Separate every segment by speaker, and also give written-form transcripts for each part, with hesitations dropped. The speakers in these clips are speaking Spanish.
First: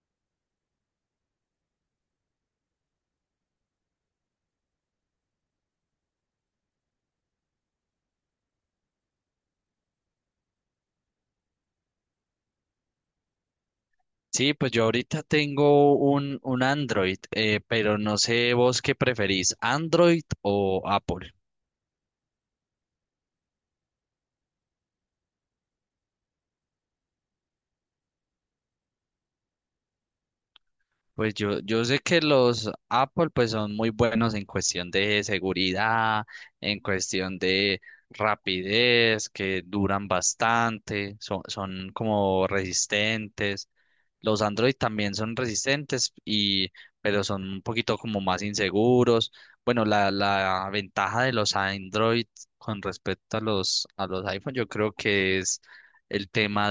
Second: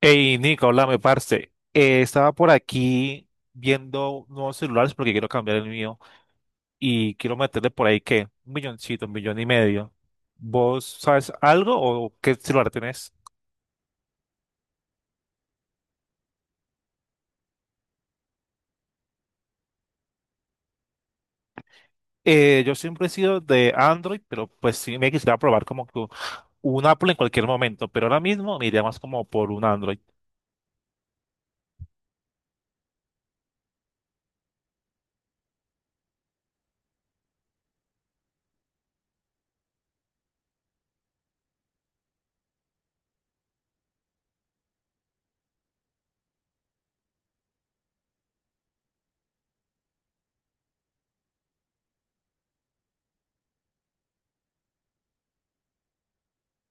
Speaker 1: Hey, Nico, háblame, parce. Estaba por aquí viendo nuevos celulares porque quiero cambiar el mío y quiero meterle por ahí que un milloncito, un millón y medio. ¿Vos sabes algo o qué celular tenés?
Speaker 2: Sí, pues yo ahorita tengo un Android, pero no sé vos qué preferís, Android o Apple.
Speaker 1: Yo siempre he sido de Android, pero pues sí me quisiera probar como que un Apple en cualquier momento, pero ahora mismo me iría más como por un Android.
Speaker 2: Pues yo sé que los Apple pues son muy buenos en cuestión de seguridad, en cuestión de rapidez, que duran bastante, son como resistentes. Los Android también son resistentes pero son un poquito como más inseguros. Bueno, la ventaja de los Android con respecto a los iPhone, yo creo que es el tema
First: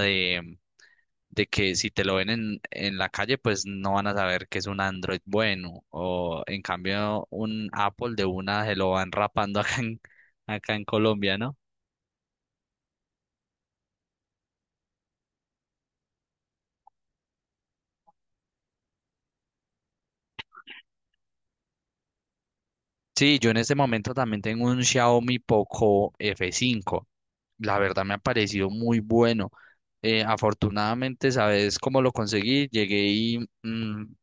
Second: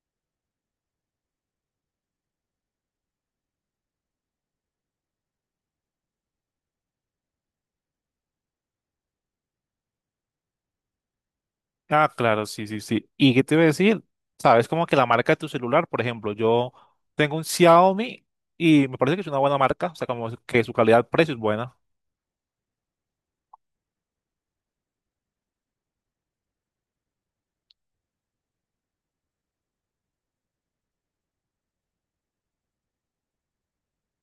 Speaker 2: de que si te lo ven en la calle, pues no van a saber que es un Android bueno. O en cambio, un Apple de una se lo van rapando acá en Colombia, ¿no?
Speaker 1: Ah, claro, sí, sí, sí. ¿Y qué te iba a decir? Sabes como que la marca de tu celular, por ejemplo, yo tengo un Xiaomi y me parece que es una buena marca, o sea, como que su calidad-precio es buena.
Speaker 2: Sí, yo en este momento también tengo un Xiaomi Poco F5. La verdad me ha parecido muy bueno. Afortunadamente, ¿sabes cómo lo conseguí? Llegué y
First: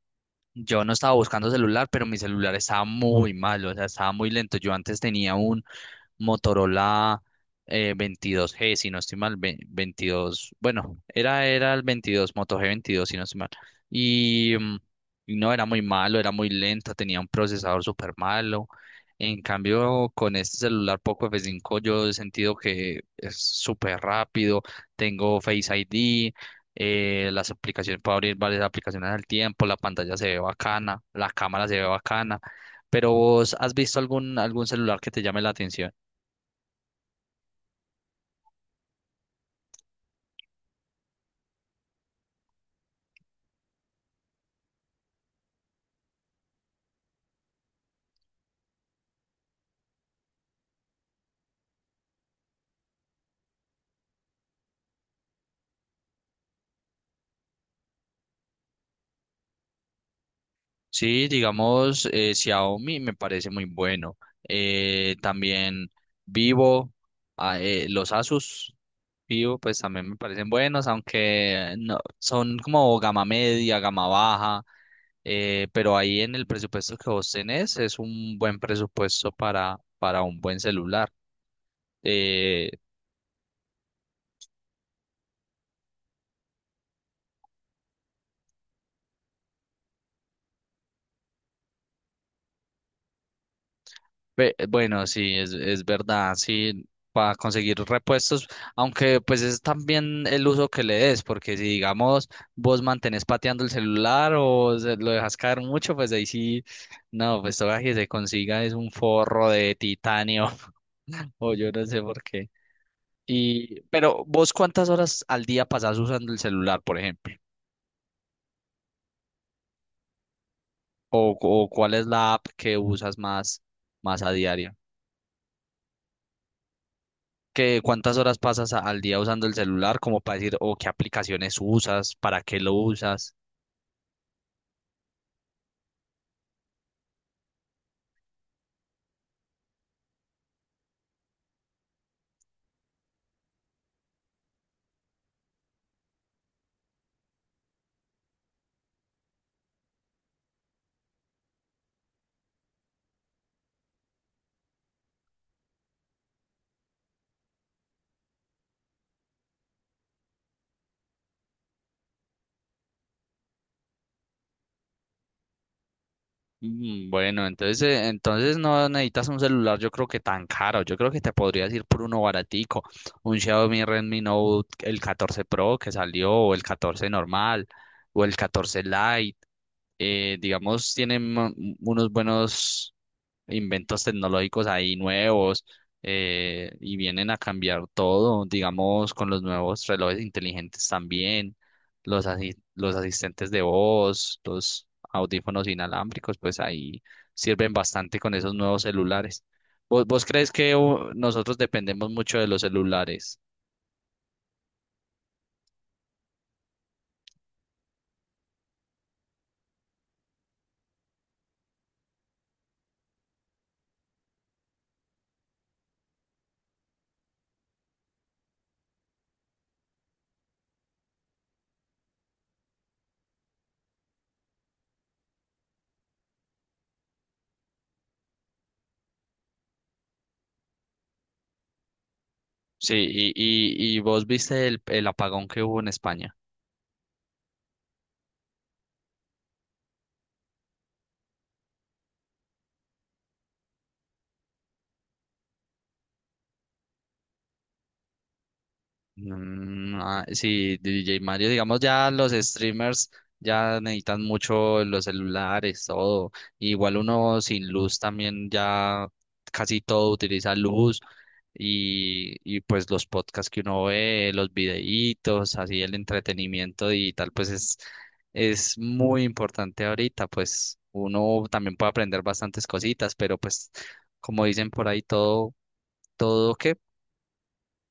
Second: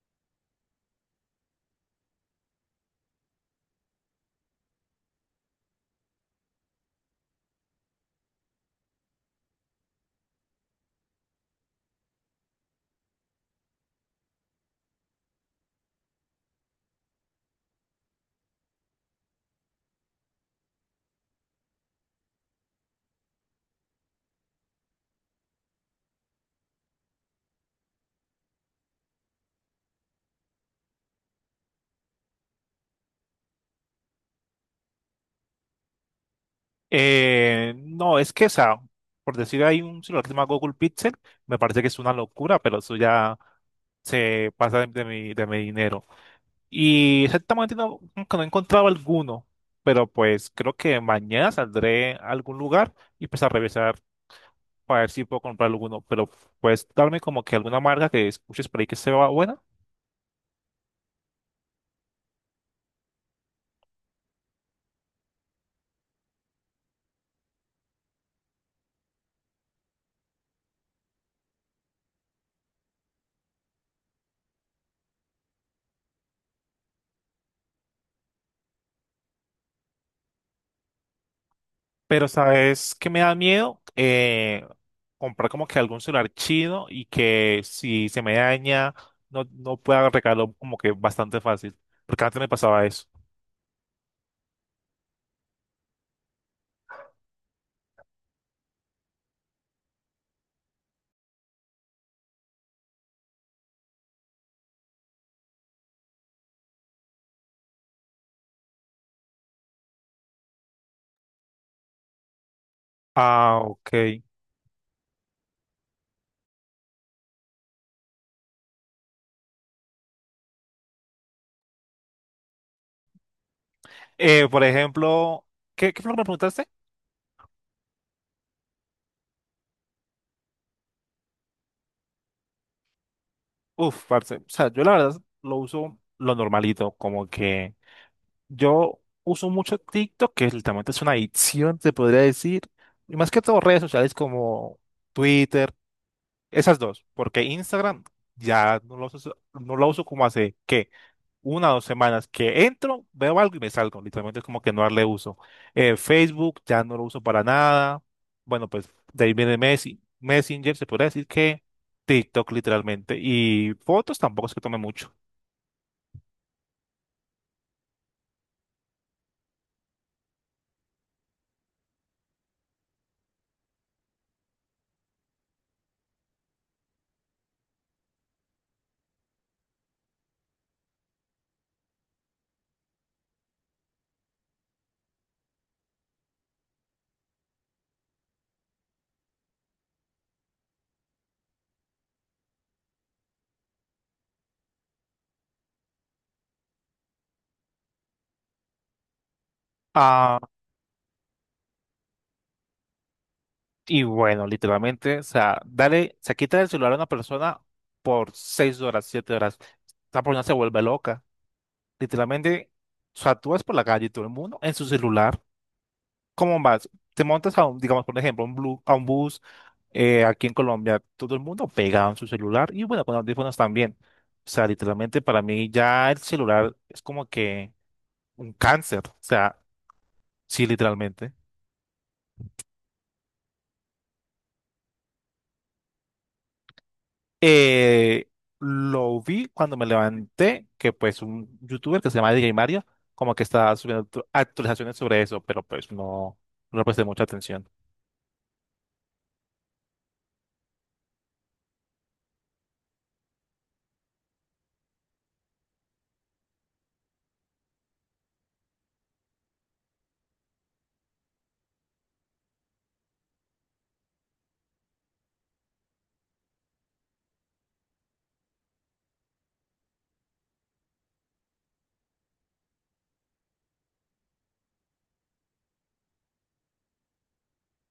Speaker 2: yo no estaba buscando celular, pero mi celular estaba muy malo, o sea, estaba muy lento. Yo antes tenía un Motorola 22G, si no estoy mal, 22, bueno, era el 22 Moto g veintidós, si no estoy mal. Y, mm, y no, era muy malo, era muy lento, tenía un procesador súper malo. En cambio, con este celular Poco f cinco, yo he sentido que es súper rápido, tengo Face ID. Las aplicaciones, puedo abrir varias aplicaciones al tiempo, la pantalla se ve bacana, la cámara se ve bacana, pero ¿vos has visto algún celular que te llame la atención?
Speaker 1: No, es que, o sea, por decir, hay un celular que se llama Google Pixel, me parece que es una locura, pero eso ya se pasa de mi dinero. Y exactamente no, como que no he encontrado alguno, pero pues creo que mañana saldré a algún lugar y pues a revisar para ver si puedo comprar alguno, pero puedes darme como que alguna marca que escuches por ahí que sea buena.
Speaker 2: Sí, digamos, Xiaomi me parece muy bueno. También Vivo, los Asus Vivo, pues también me parecen buenos, aunque no, son como gama media, gama baja, pero ahí en el presupuesto que vos tenés es un buen presupuesto para un buen celular.
Speaker 1: Pero
Speaker 2: Eh,
Speaker 1: sabes que me da miedo. Comprar como que algún celular chino y que si se me daña no pueda arreglarlo como que bastante fácil, porque antes me pasaba eso.
Speaker 2: Bueno, sí, es verdad, sí, para conseguir repuestos, aunque pues es también el uso que le des, porque si digamos vos mantenés pateando el celular o lo dejas caer mucho, pues ahí sí, no, pues todo que se consiga es un forro de titanio o yo no sé por qué.
Speaker 1: Ah,
Speaker 2: Y
Speaker 1: ok.
Speaker 2: pero vos, ¿cuántas horas al día pasás usando el celular? Por ejemplo, o ¿cuál es la app que usas más, más a
Speaker 1: Por
Speaker 2: diario?
Speaker 1: ejemplo, ¿qué fue lo que me preguntaste?
Speaker 2: Que ¿cuántas horas pasas al día usando el celular? Como para decir, o ¿qué aplicaciones usas, para qué lo usas?
Speaker 1: Uf, parce. O sea, yo la verdad lo uso lo normalito, como que yo uso mucho TikTok, que literalmente es una adicción, se podría decir, y más que todo redes sociales como Twitter, esas dos, porque Instagram ya no lo uso como hace, ¿qué? Una o dos semanas que entro, veo algo y me salgo. Literalmente es como que no darle uso. Facebook ya no lo uso para nada. Bueno, pues de ahí viene Messi. Messenger se podría decir que TikTok literalmente. Y fotos tampoco es que tome mucho.
Speaker 2: Bueno, entonces, entonces no necesitas un celular, yo creo que tan caro. Yo creo que te podrías ir por uno baratico, un Xiaomi Redmi Note, el catorce Pro que salió, o el 14 normal, o el 14 Lite. Digamos, tienen unos buenos inventos tecnológicos ahí nuevos, y vienen a cambiar todo, digamos, con los nuevos relojes inteligentes también, los asistentes de voz, los audífonos inalámbricos, pues ahí sirven bastante con esos nuevos celulares. ¿Vos
Speaker 1: Ah,
Speaker 2: crees que nosotros dependemos mucho de los celulares?
Speaker 1: y bueno, literalmente, o sea, dale, se quita el celular a una persona por 6 horas, 7 horas. Esa persona se vuelve loca. Literalmente, o sea, tú vas por la calle y todo el mundo en su celular. ¿Cómo vas? Te montas a un, digamos, por ejemplo, a un bus aquí en Colombia, todo el mundo pegado en su celular y bueno, con audífonos también. O sea, literalmente para mí ya el celular es como que un cáncer. O sea, sí, literalmente.
Speaker 2: Sí, y vos viste el apagón que hubo en España.
Speaker 1: Eh, lo vi cuando me levanté, que pues un youtuber que se llama DJ Mario, como que estaba subiendo actualizaciones sobre eso, pero pues no, no le presté mucha atención.
Speaker 2: Sí, DJ Mario, digamos ya los streamers ya necesitan mucho los celulares, todo. Igual uno sin luz también ya casi todo utiliza luz y pues los podcasts que uno ve, los videitos, así el entretenimiento digital, pues es muy importante ahorita, pues uno también puede aprender bastantes cositas, pero pues como dicen por ahí, todo que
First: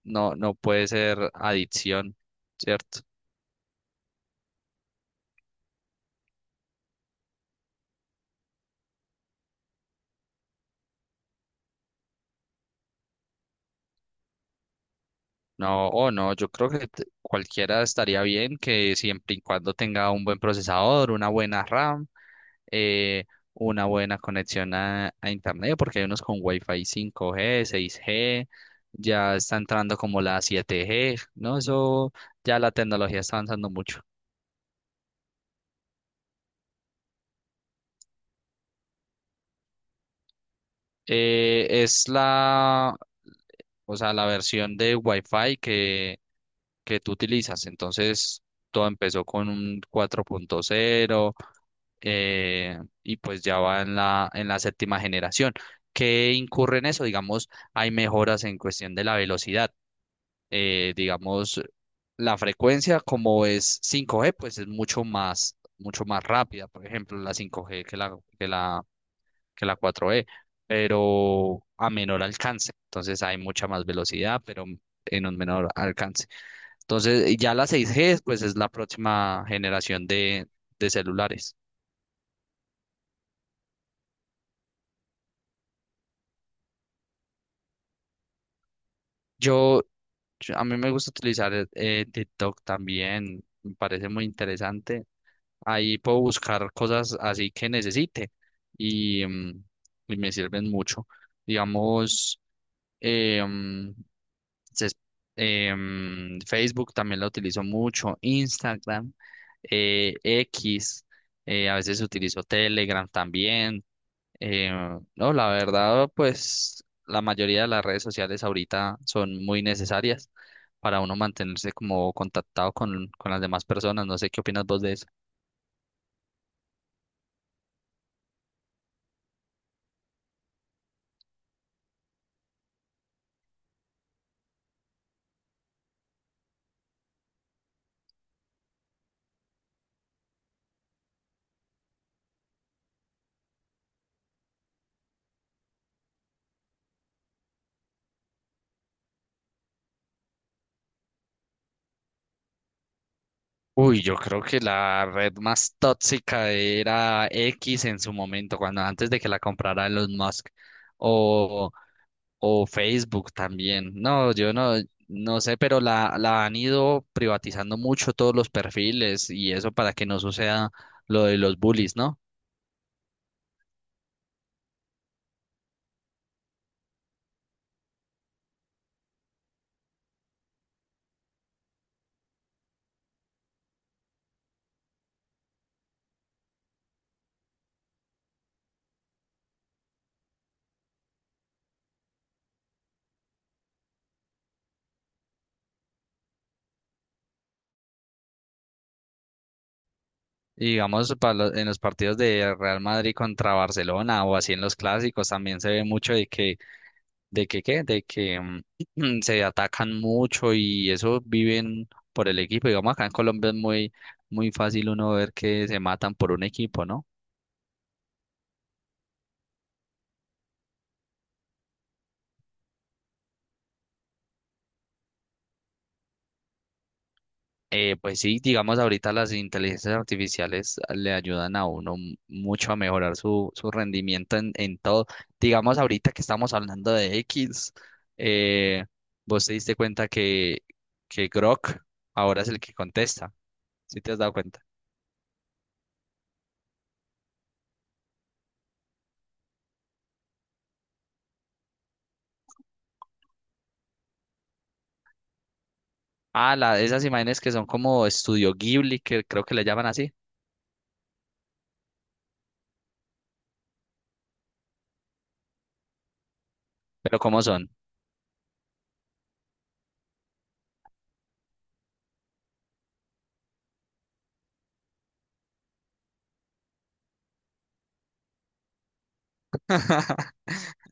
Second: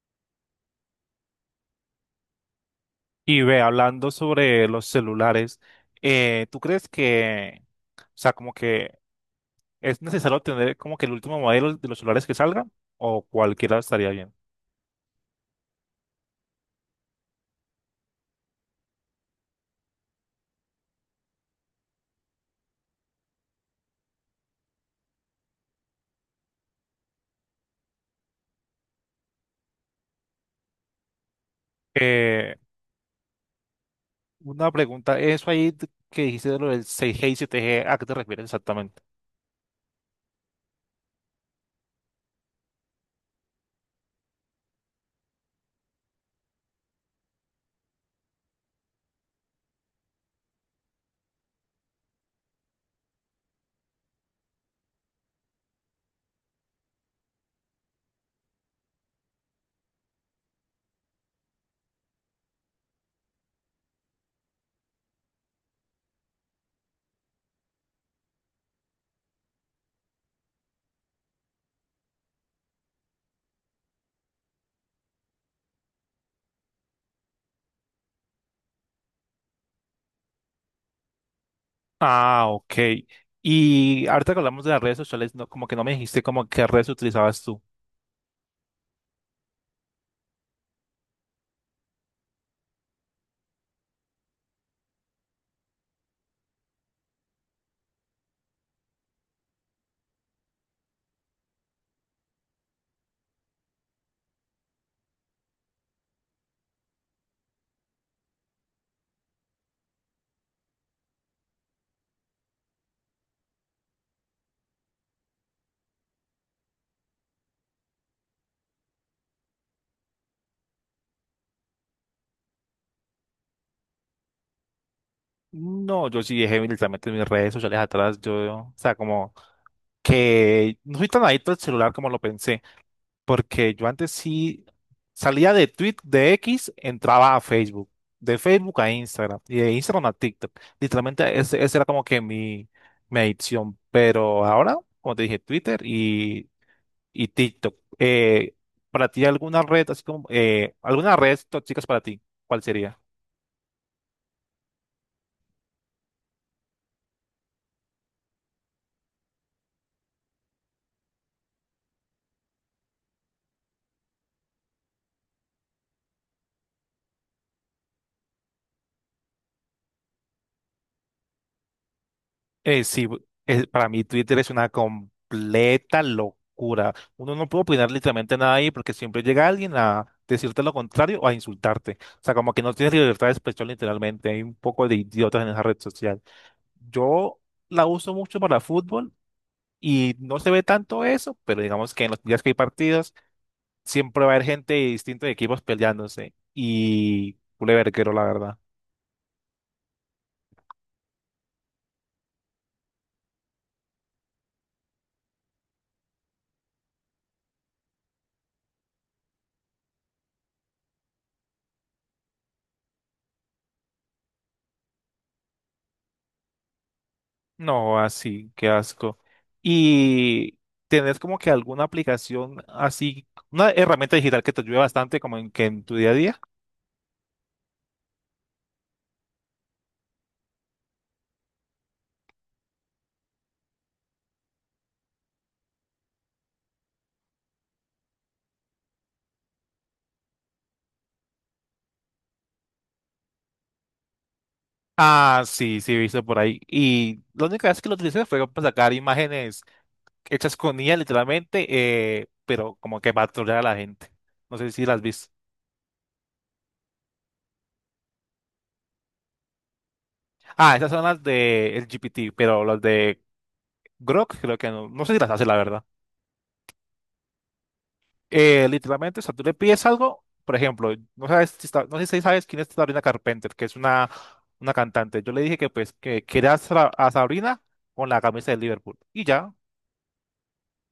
Speaker 2: no puede ser adicción, ¿cierto?
Speaker 1: Y ve, hablando sobre los celulares, ¿tú crees que, o sea, como que es necesario tener como que el último modelo de los celulares que salgan o cualquiera estaría bien?
Speaker 2: No, o no, yo creo que cualquiera estaría bien, que siempre y cuando tenga un buen procesador, una buena RAM, eh, una buena conexión a internet, porque hay unos con Wi-Fi 5G, 6G, ya está entrando como la 7G, ¿no? Eso,
Speaker 1: Eh,
Speaker 2: ya la tecnología está avanzando mucho.
Speaker 1: una pregunta, eso ahí que dijiste de lo del 6G y 7G, ¿a qué te refieres exactamente?
Speaker 2: Es o sea, la versión de Wi-Fi que tú utilizas. Entonces, todo empezó con un 4.0, eh, y pues ya va en en la séptima generación. ¿Qué incurre en eso? Digamos, hay mejoras en cuestión de la velocidad. Digamos, la frecuencia como es cinco g, pues es mucho más rápida, por ejemplo, la cinco g que que la cuatro g, pero a menor alcance. Entonces hay mucha más velocidad, pero en un menor alcance. Entonces, y ya la 6G, pues es la próxima generación de celulares.
Speaker 1: Ah, ok. Y ahorita que hablamos de las redes sociales, no, como que no me dijiste como qué redes utilizabas tú.
Speaker 2: Yo, a mí me gusta utilizar TikTok también, me parece muy interesante. Ahí puedo buscar cosas así que necesite y, mm, y me sirven mucho. Digamos, eh, mm, ses- Facebook también la utilizo mucho, Instagram, X, a veces utilizo Telegram también. Eh, no, la verdad, pues la mayoría de las redes sociales ahorita son muy necesarias para uno mantenerse como contactado con las demás personas. No sé qué opinas vos de eso.
Speaker 1: No, yo sí dejé literalmente mis redes sociales atrás, yo, o sea, como que no soy tan adicto al celular como lo pensé. Porque yo antes sí salía de Twitter, de X, entraba a Facebook, de Facebook a Instagram y de Instagram a TikTok. Literalmente ese era como que mi adicción. Pero ahora, como te dije, Twitter y TikTok. ¿Para ti alguna red, así como, alguna red tóxicas para ti? ¿Cuál sería?
Speaker 2: Uy, yo creo que la red más tóxica era X en su momento, cuando antes de que la comprara Elon Musk o, o Facebook también. No, yo no, no sé, pero la han ido privatizando mucho todos los perfiles y eso para que no suceda lo de los bullies, ¿no?
Speaker 1: Sí, para mí Twitter es una completa locura. Uno no puede opinar literalmente nada ahí porque siempre llega alguien a decirte lo contrario o a insultarte. O sea, como que no tienes libertad de expresión literalmente. Hay un poco de idiotas en esa red social. Yo la uso mucho para fútbol y no se ve tanto eso, pero digamos que en los días que hay partidos siempre va a haber gente de distintos equipos peleándose y culeverguero, la verdad.
Speaker 2: Y digamos, para en los partidos de Real Madrid contra Barcelona o así en los clásicos también se ve mucho de que, ¿qué? De que se atacan mucho y eso viven por el equipo. Digamos, acá en Colombia es muy fácil uno ver que se matan por un equipo, ¿no?
Speaker 1: No, así, qué asco. Y tenés como que alguna aplicación así, una herramienta digital que te ayude bastante como en, que en tu día a día.
Speaker 2: Pues sí, digamos ahorita las inteligencias artificiales le ayudan a uno mucho a mejorar su rendimiento en todo. Digamos ahorita que estamos hablando de X, eh, vos te diste cuenta que Grok ahora es el que contesta, ¿sí te has dado cuenta?
Speaker 1: Ah, sí, sí, he visto por ahí. Y la única vez que lo utilicé fue para sacar imágenes hechas con IA literalmente, pero como que para trolear a la gente. No sé si las viste.
Speaker 2: Ah, la, esas imágenes que son como estudio Ghibli, que creo que le llaman así,
Speaker 1: Ah, esas son las de el GPT, pero las de Grok creo que no. No sé si las hace, la verdad.
Speaker 2: pero ¿cómo son?
Speaker 1: Literalmente, o sea, tú le pides algo, por ejemplo, no sé si sabes quién es Sabrina Carpenter, que es una cantante. Yo le dije que pues que quería a Sabrina con la camisa de Liverpool. Y ya,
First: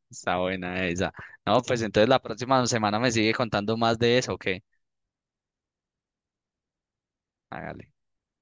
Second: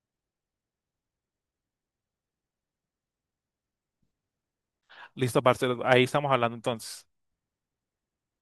Speaker 2: Está buena esa. No, pues entonces la próxima semana me sigue contando más de eso, ¿o qué?
Speaker 1: listo, Marcelo, ahí estamos hablando entonces.
Speaker 2: Hágale.